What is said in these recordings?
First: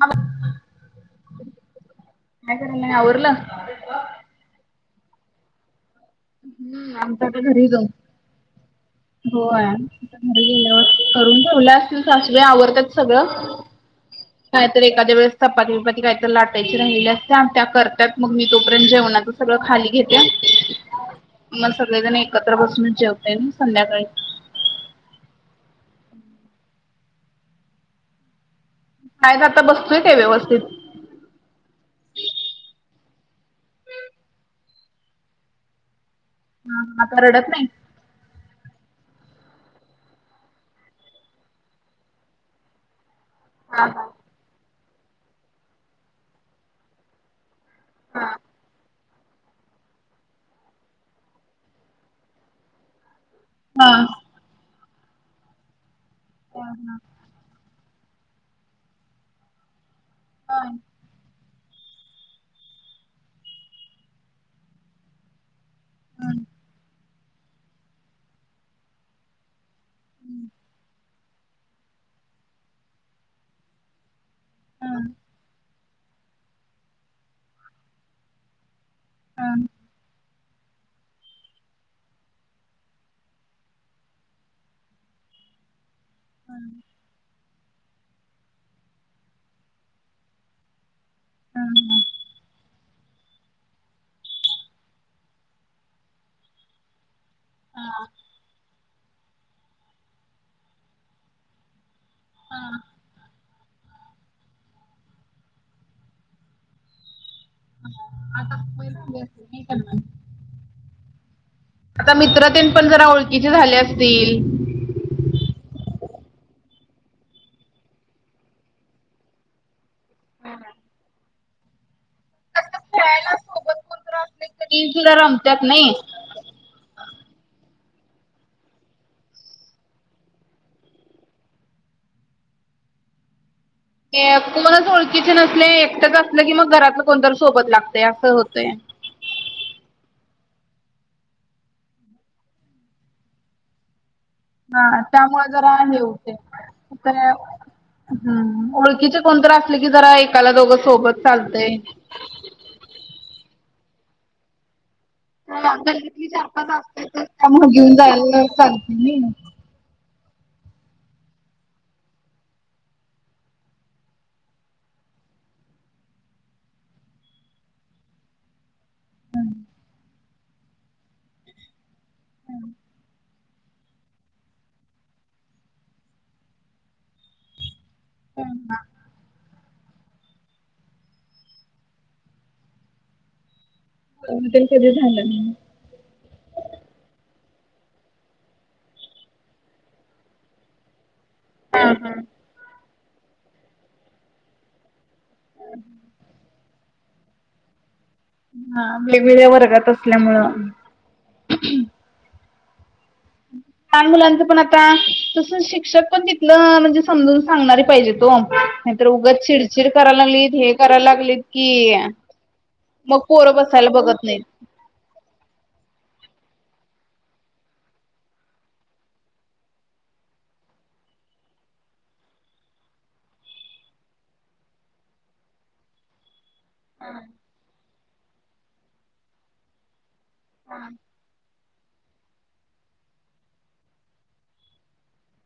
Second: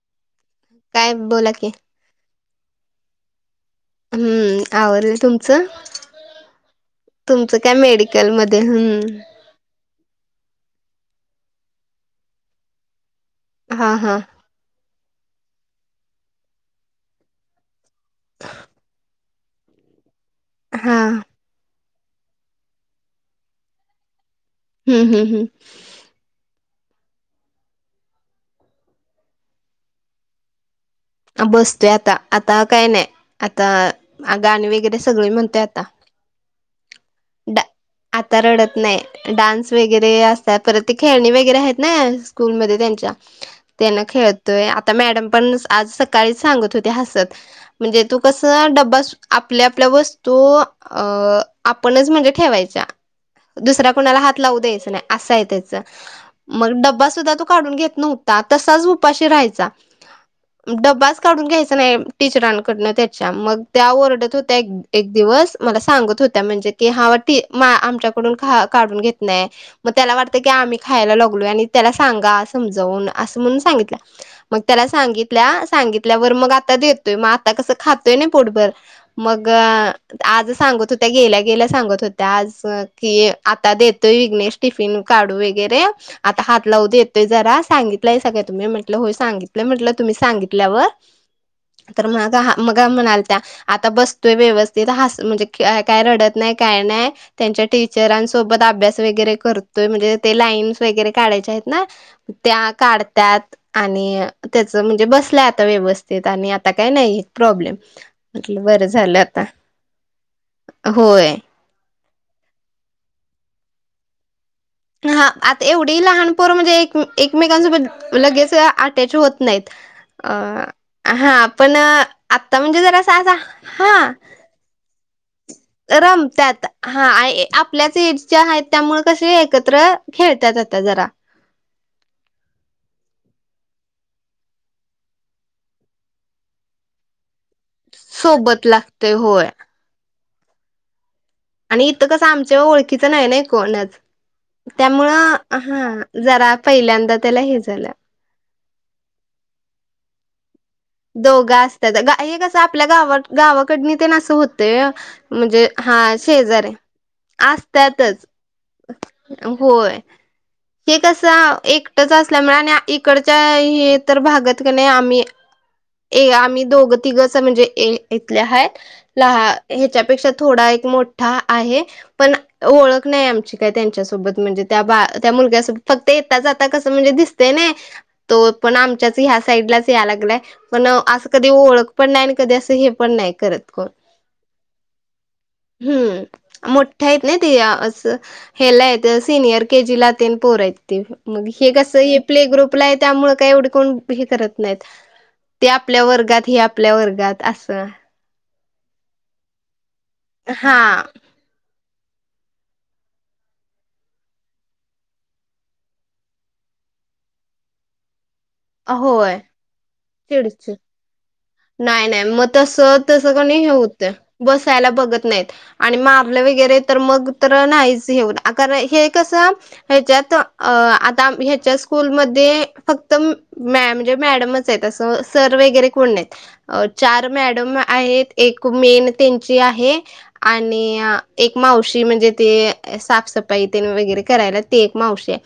म काय बोला की काय करायला आवडलं? हम्म आवडल तुमचं! हम्म आमचं तुमचं काय मेडिकल मध्ये हं हो करून ठेवल्या असतील सासुबाई आवडतात सगळं हा हा कायत एखाद्या वेळेस चपाती विपाती काहीत लाटायची राहिली अस त्या करत. मग मी तोपर्यंत जेवणाच सगळं खाली घेते. हां मला सगळेजण एकत्र बसूनच जेवतेय. ना संध्याकाळी हम्म हम् हम् काय जाता, बसतूय काय? व्यवस्थित. बसतोय आता, आता काही नाही. आता गाणी वगैरे सगळे म्हणतोय आता. हा हा आता रडत डा नाही. आता रडत नाही डान्स वगैरे असतात परत ते खेळणे वगैरे आहेत. ना स्कूलमध्ये त्यांच्या हा त्याना हा खेळतोय आता मॅडम पण आज सकाळीच सांगत होते हसत. म्हणजे तू कस डबा आपल्या आपल्या वस्तू अ आपणच म्हणजे ठेवायची हा हा दुसऱ्या कुणाला हात लावू द्यायच नाही असं आहे. त्याच हा मग डबा सुद्धा तो काढून घेत नव्हता तसाच उपाशी राहायचा हा हा डबा काढून घ्यायच नाही टीचरांकडन त्याच्या मग त्या ओरडत होत्या एक दिवस मला सांगत होत्या. म्हणजे, क ह आमच्याकडून काढून घेत नाही? मग त्याला वाटत की, आम्ही खायला लागलो. आणि त्याला सांगा समजावून, असं म्हणून सांगितलं. मग त्याला सांगितल्या, सांगितल्यावरर मग आता देतोय, मग आता कसं खातोय ना पोटभर. मग, हा आज सांगत होत्या. गेल्या -गेल्या सांगत होत्या. त्याज की, आता देतोय, विघ्नेश, टिफिन काढू वगैरे. आता, हात लावत, देतोय जरा, सांगित. लय सगळ्यात तुम्ही, म्हटलं होय सांगितलं म्हटल तुम्ही सांगितल्यावर तर माझा हा मग का म्हणाल? त्या आता बसतोय व्यवस्थित ह म्हणजे काय, रडत नाही, काय नाही. त्यांच्या हा हा टीचरांसोबत अभ्यास वगैरे करतोय, म्हणजे ते लाईन्स वगैरे काढायच्या आहेत ना त्या हा काढतात. आणि त्याच म्हणजे बसलायआता व्यवस्थित आणि आता काय नही प्रॉब्लेम आता बर मोबाईल झालं फ्री असेल आता, नाही करणार. होय. आता मित्रतेन पण जरा ओळखीचे झाले असतील. हा, आता एवढीहि लहानपोरं म्हणजे एक-एकमेकांसोबत लगेच अटॅच होत नाहीत. [inaudible] अं, हा पण आता म्हणजे जरासा असा हां. की जुलाराम. [unintelligible] रमत्यात. हा, आये आपल्याच एज च्या आहेत, त्यामुळे कसे एकत्र खेळत्यात आता जरा. कोणच ओळखीचे नसले, एकटंच असलं की मग घरातलं कोणतरी सोबत लागतय, असं होतंय. ते होय. आणि इथं कस, आमच्या ओळखीचं नाही ना, कोणच. हा त्यामुळं त्यामुळे जरा हा, हे होते. जरा तर पहिल्यांदा त्याला हे झालं. हम्म, ओळखीचे कोणतरी असले, की जरा एकाला दोघं सोबत दोघं चालतय. असतात गा हे कसं, आपल्या गाव गावाकडणी ते ना असं होतय. म्हणजे हा, चार शेजार पाच असते तर त्यामुळे घेऊन असत्यातच, जायला चालते नाही. होय. हे कसं, एकटच असल्यामुळे आणि इकडच्या हे तर भागात क नई आम्ही ए आम्ही दोघं- तिघच म्हणजे, ए इथले हायेत. लहा ह्याच्यापेक्षा थोडा एक मोठा आहे, पण ओळख नाही आमची. त्या त्यांच्यासोबत म्हणजे, त्या बा त्या मुलग्यासोबत फक्त येता -जाता कसं म्हणजे दिसतय ना. तो हा. पण आमच्याच, ह्या साईडलाच या लागलाय. पण असं कधी ओळख पण नाही, आणि कधी असं हे पण नाही, करत कोण. अ कध झालं नाही. हम्म. मोठ्या आहेत ना ते, असं हेला येत सिनियर के जी ला तेन पोर येत. ते मग, हे कस, हे प्ले- ग्रुपला आहे, त्यामुळ काय एवढे कोण हे करत नाहीत. ते आपल्या वर्गात हे आपल्या वर्गात असं हा वेगवेगळ्या वर्गात असल्यामुंळ हा लहान मुलांचं पण आता तस, शिक्षक पण तिथलं म्हणजे समजून सांगणारी पाहिजेत ओ नाहीतर उगं होय चिडचिड करायला लागलीत, हे करायला लागलीत की नाई नाय मग तस, मग तसं कणी पोरं हे बसायला होत, बघत नाहीत. बसायला बघत नाहीत. आणि मारलं वगैरे तर मग तर नाहीच, हे होउ कारन हे कसं ह्याच्यात, अ आता ह्याच्या स्कूलमध्ये फक्त म मॅअरे मॅडमच येत असं, सर वगैरे कोण नाही. चार मॅडम आहेत, एक मेन त्यांची आहे आणि एक मावशी म्हणजे ते साफसफाई वगैरे करायला, ते एक मावशी ये.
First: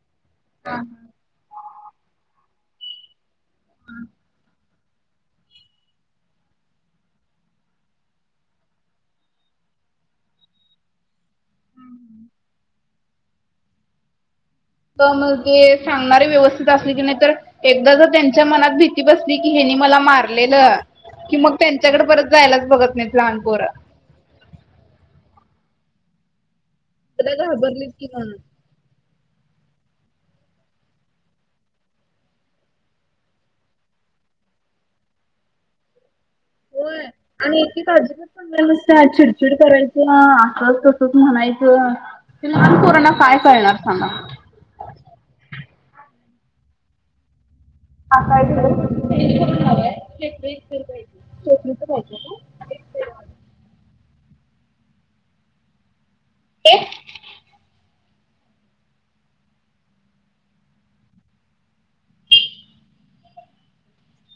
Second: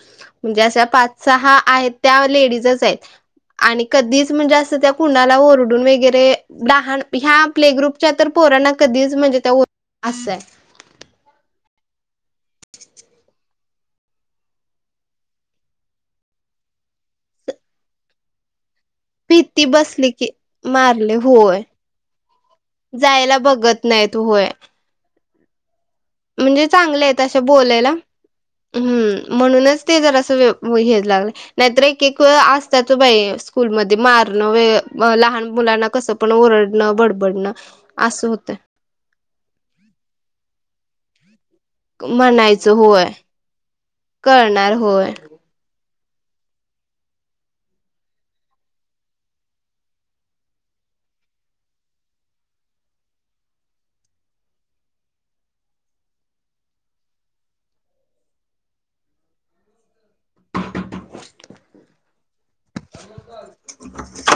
म्हणजे, अशा पाच सहा आहेत, त्या लेडीजच येत आणि कधीच म्हणजे असं, त्या कुणाला ओर डून वगैरे, लहान ह्या प्ले -ग्रुपच्या तर पोरांना कधीच म्हणजे त्या असय पण मग तें सांगणारे व्यवस्थित असले की नईतर, एकदा जर त्यांच्या मनात भीत ी बसली की भीती हेनी मला बसली की मारलेलं, मारले कि मग होय त्यांच्याकडे परत जायलाच बघत नई लहानपोर. नाही, तू होय. म्हणजे चांगल्या आहेत, अशा एकदा घाबरलीत बोलायला. की म्हणून हम्म, म्हणूनच ते जर असं व हेच लागल नाहीतर एक-एक असतात बाई, स्कूलमध्ये मारणं व लहान मुलांना कसं पण ओरडणं, बडबडणं असं होतं. त्या चिडचिड करायच्या, असच तसच म्हणाय च, ते लहान पोरांना काय करळणार सांगा? करणार होय. हा कायेकय छकरी तरय का? ते ह.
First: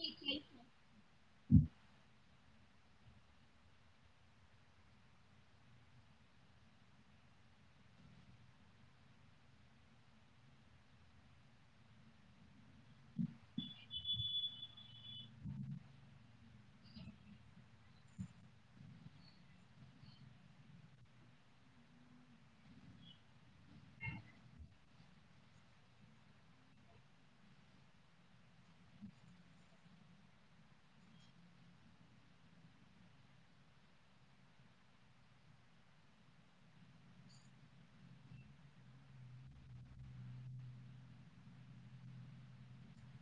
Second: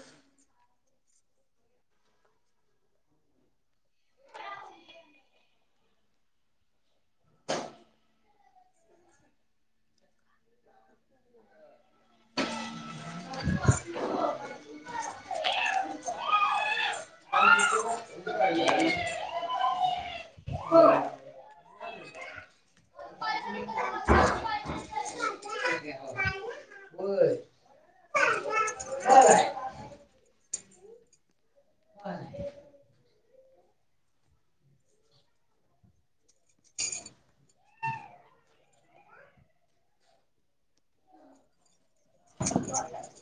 [unintelligible] [unintelligible] हम्. बर. पण आहे. ह.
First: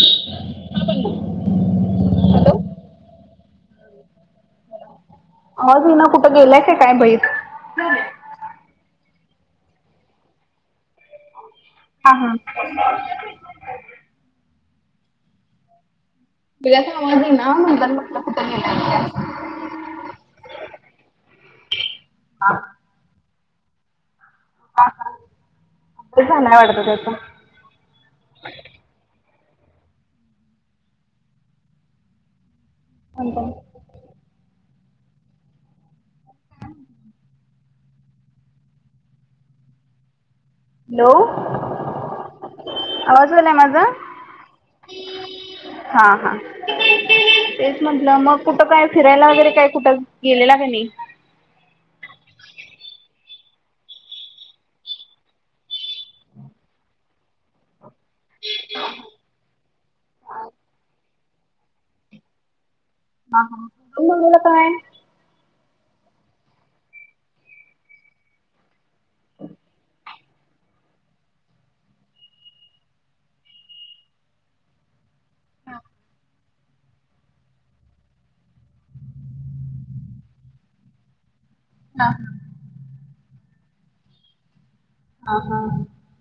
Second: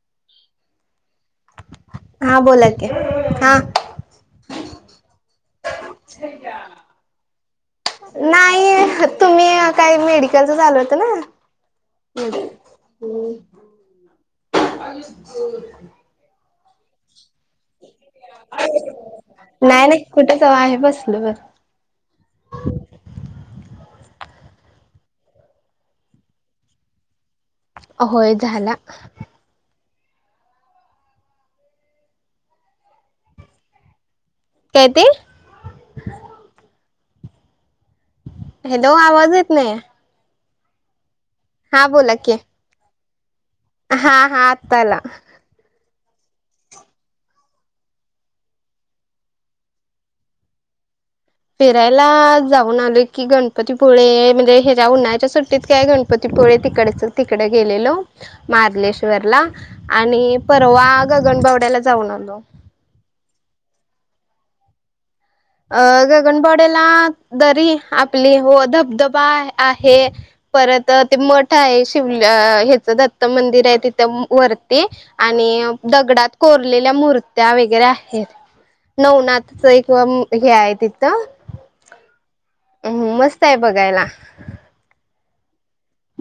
हा बण हा बोलात हा. अजु ना कुठं गेलायच आहे काय बईित. नाही तुम्ही काही मेडिकलच आल होत ना. हा [unintelligible] बघ आवाजही ना म्हण म्हट कुत गला नाही नाही कुठेचव आहे बसलं बर. हा. ह ह नाही वाडतस. होय झाला. अंत. काय ते. हॅलो आवाज येत नाही. हॅलो. हा बोलाक. आवाज आलाय माझा. हा हा आताला. हा हा. तेच म्हंटलं मग कुठं काय फिरायला वगैरे काय कुठं गेलेला काय नाही. फिरायला जाऊन आलो की गणपतीपुळे म्हणजे ह्याच्या्या उन्हाळ्या सुट्टीत काय गणती. प तपोळे तिकडेचल तिकडे गेलेलो. मार्लेश्वरला आणि परवा गगनबावड्याला जाऊन आलो. ह ह मला काय. अ गगनबडेला दरी आपली हो धब. धबा आहे परत ते म. आहे शिवल ह्याचं दत्त मंदिर आहे तिथे वरती आणि दगडात. कोरलेल्या मूर्त्या वगैरे आहेत नवनाथच क. हे आहेय त इथ. ह. अ मस्त आहे बघायला. ह. हा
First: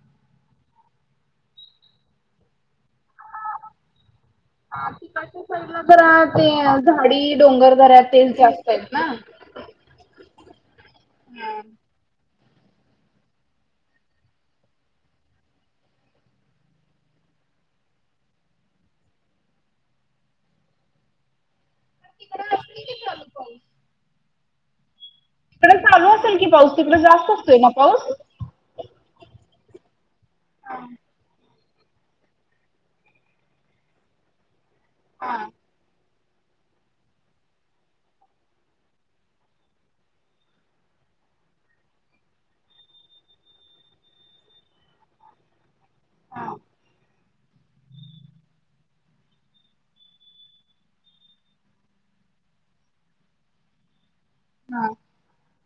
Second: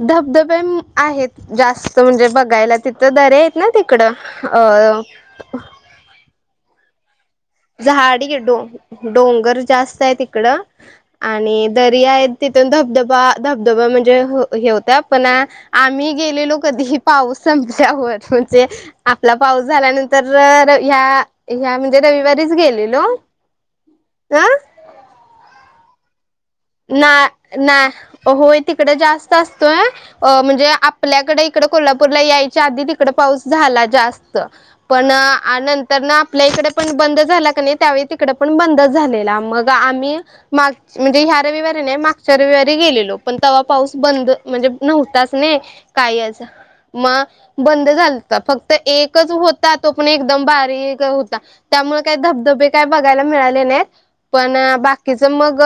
धबधबे आहेत जास्त म्हणजे बघायला तिथं दरे नाही तिकडं. तर राहते. साडी डोंगर. दऱ्या झाडी तेच आहे डो जास्त आहेत ना डोंगर जास्त आहे तिकडं. आणि दरी आहे तिथून धबधबा धबधबा म्हणजे हे होत आपण आम्ही गेलेलो कधीही पाऊस संपल्यावर म्हणजे आपला पाऊस झाल्यानंतर ह ह म्हणजे तिकडे असते की चालू पाऊस ग. तिकडं चालू असल की पाऊस? तिकडे नाय जास्त असतोय ना नाय पाऊस होय तिकडे जास्त असतोय अ म्हणजे आपल्याकडे तिकडं कोल्हापूरला यायच्या आधी तिकड पाऊस झाला जास्त पण हा तर ना आपल्या इकडे पण बंद झाला कणी त्यावेळी तिकडे पण बंद झालेला मग आम्ही माग म्हणजे ह रविवारी नाही, मागच्या रविवारी गेलेलो पण तवा पाऊस बंद म्हणजे नव्हताच ने. कायच मग बंद झालत फक्त एकच हो तो पण एकदम बारीक हुता त्यामुळे काही धबधबे काय बघायला मिळाले नाही. पण हा बाकीच मग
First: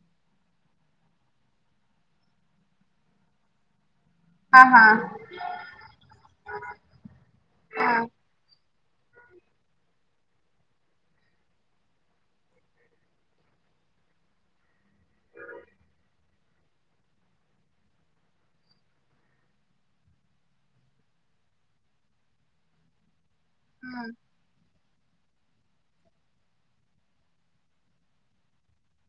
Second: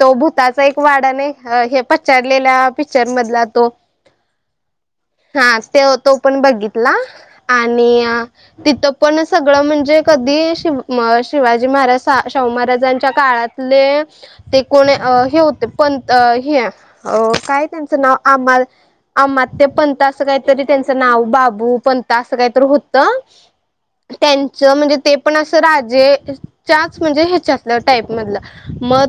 तो भूताचा एक वाडा नाही हे पछाडलेल्या पिक्चर मधला तो हा हा हा. त्यो तो पण बघितला आणि हा तिथं पण सगळं म्हणजे कधी शि शिवाजी महाराज, शाहू महाराजांच्या काळात ले तिक कोणी हे होते पंत हे काय त्यांचं नाव आमल अमात्य ते पंत असं काहीतरी त्यांचं नाव बाबू पंत असं काहीतरी होत. हा. त्यांच म्हणजे ते पण असं राजे च्याच म्हणजे ह्याच्यातल टाईप मधलं म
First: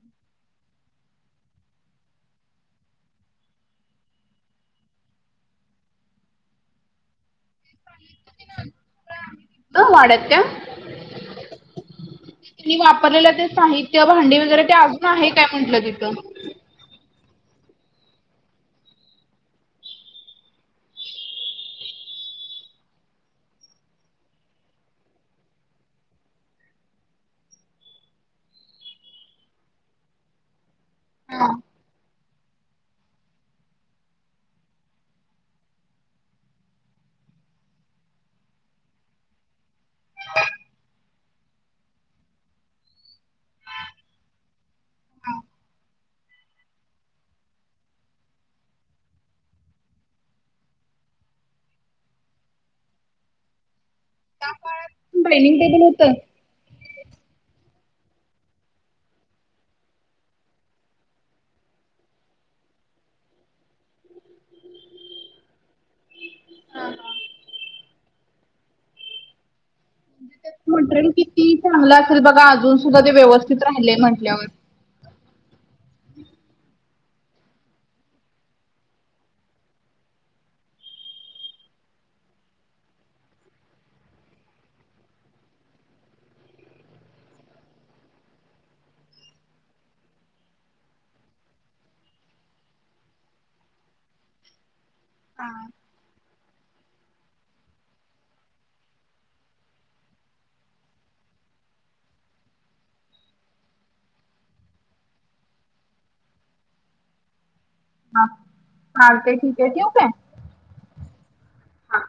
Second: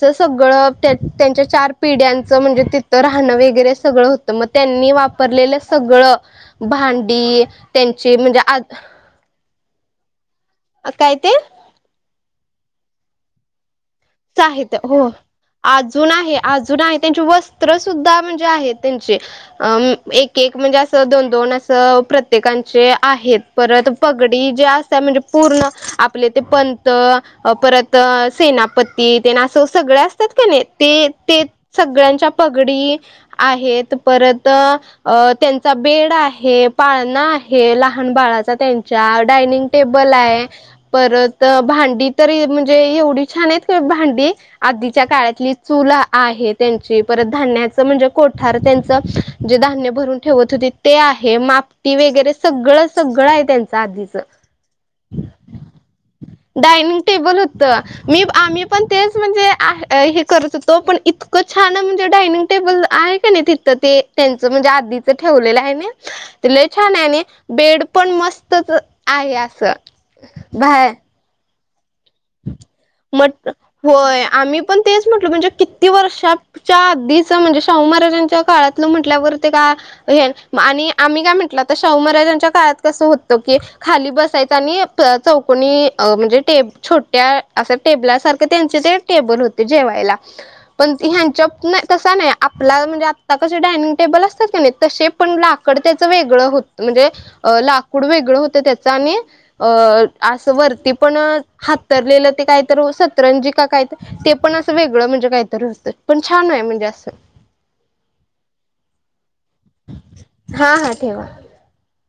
च सगळं त्या त्यांच्या चार पिढ्यांचं म्हणजे तिथं राहणं वगैरे सगळं हो तर म त्यांनी वापरलेलं सगळं भांडी त्यांची म्हणजे आज तिथं वाड्यात त्या काय ते? त्यांनी वापरलेलं ते साहित्य, भांडी वगैरे ते साहित्य अजून हो. आहे काय म्हंटलं तिथं? अजून आहे अजून आहे. त्यांचे वस्त्र सुुद्धा म्हणजे आहेत त्यांचे अ एक एक म्हणजे असं दोन दोन असं प्रत्येकांचे आहेत. परत पगडी जे असत म्हणजे पूर्ण आपले ते पंत परत सेनाप ते ते नासव सगळे असतात का नाही ते ते हा सगळ्यांच्या पगडी आहेत. परत अ त्यांचा बेड आहे. पाळणा आहे. लहान बाळाचा त्यांच्या डायनिंग टेबल आहे. परत भांडी तरी म्हणजे एवढी छान आहेत भांडी आधीच्या काळातली चूल आहे त्यांची परत धान्याचं म्हणजे कोठार त्यांच जे धान्य भरून ठेवत होते ते आहे. मापटी वगैरे सगळं सगळं आहे त्यांच आधीच. त्या काळात डायनिंग टेबल होत? डायनिंग टेबल हुत मी आम्ही पण तेच म्हणजे हा करत होतो, पण इतकं छान म्हणजे डायनिंग टेबल आहे कणी ति त ते त्यांचं म्हणजे आधीच ठेवलेलं आहे न. लई छान आणि बेड पण मस्तच आहे अस बाहे मटेरियल किती चांगलं असल बघा अजून सुद्धा ते मग व्यवस्थित राहिल होय म्हटल्यावर. आम्ही पण तेच म्हटलं म्हणजे किती वर्षा च्या अधीच म्हणजे शाहू महाराजांच्या काळातलं म्हटल्यावर ते का हे आणि आम्ही काय म्हंटलं तर शाहू महाराजांच्या काळात कसं होतं की खाली बसायच आणि चौकोनी म्हणजे टेब छो त्या असं टेबला सारख त्यांचे ते टेबल होते जेवायला. पण ह्यांच्या प नाही तसा नाही आपला म्हणजे आत्ता कसे डायनिंग टेबल असतात कणी तसे पण लाकड त्याच वेगळं हो म्हणजे लाकूड वेगळं होतं त्याच आणि अं असं वरती पण हातरलेलं ते काय तर सतरंजी का काय ते ते पण असं वेगळं म्हणजे काहीतरी होतय, पण छान आहे म्हणजे अस. हा चालतंय. ठीक आहे. ठेऊ काय? हा हा ठेवा. हा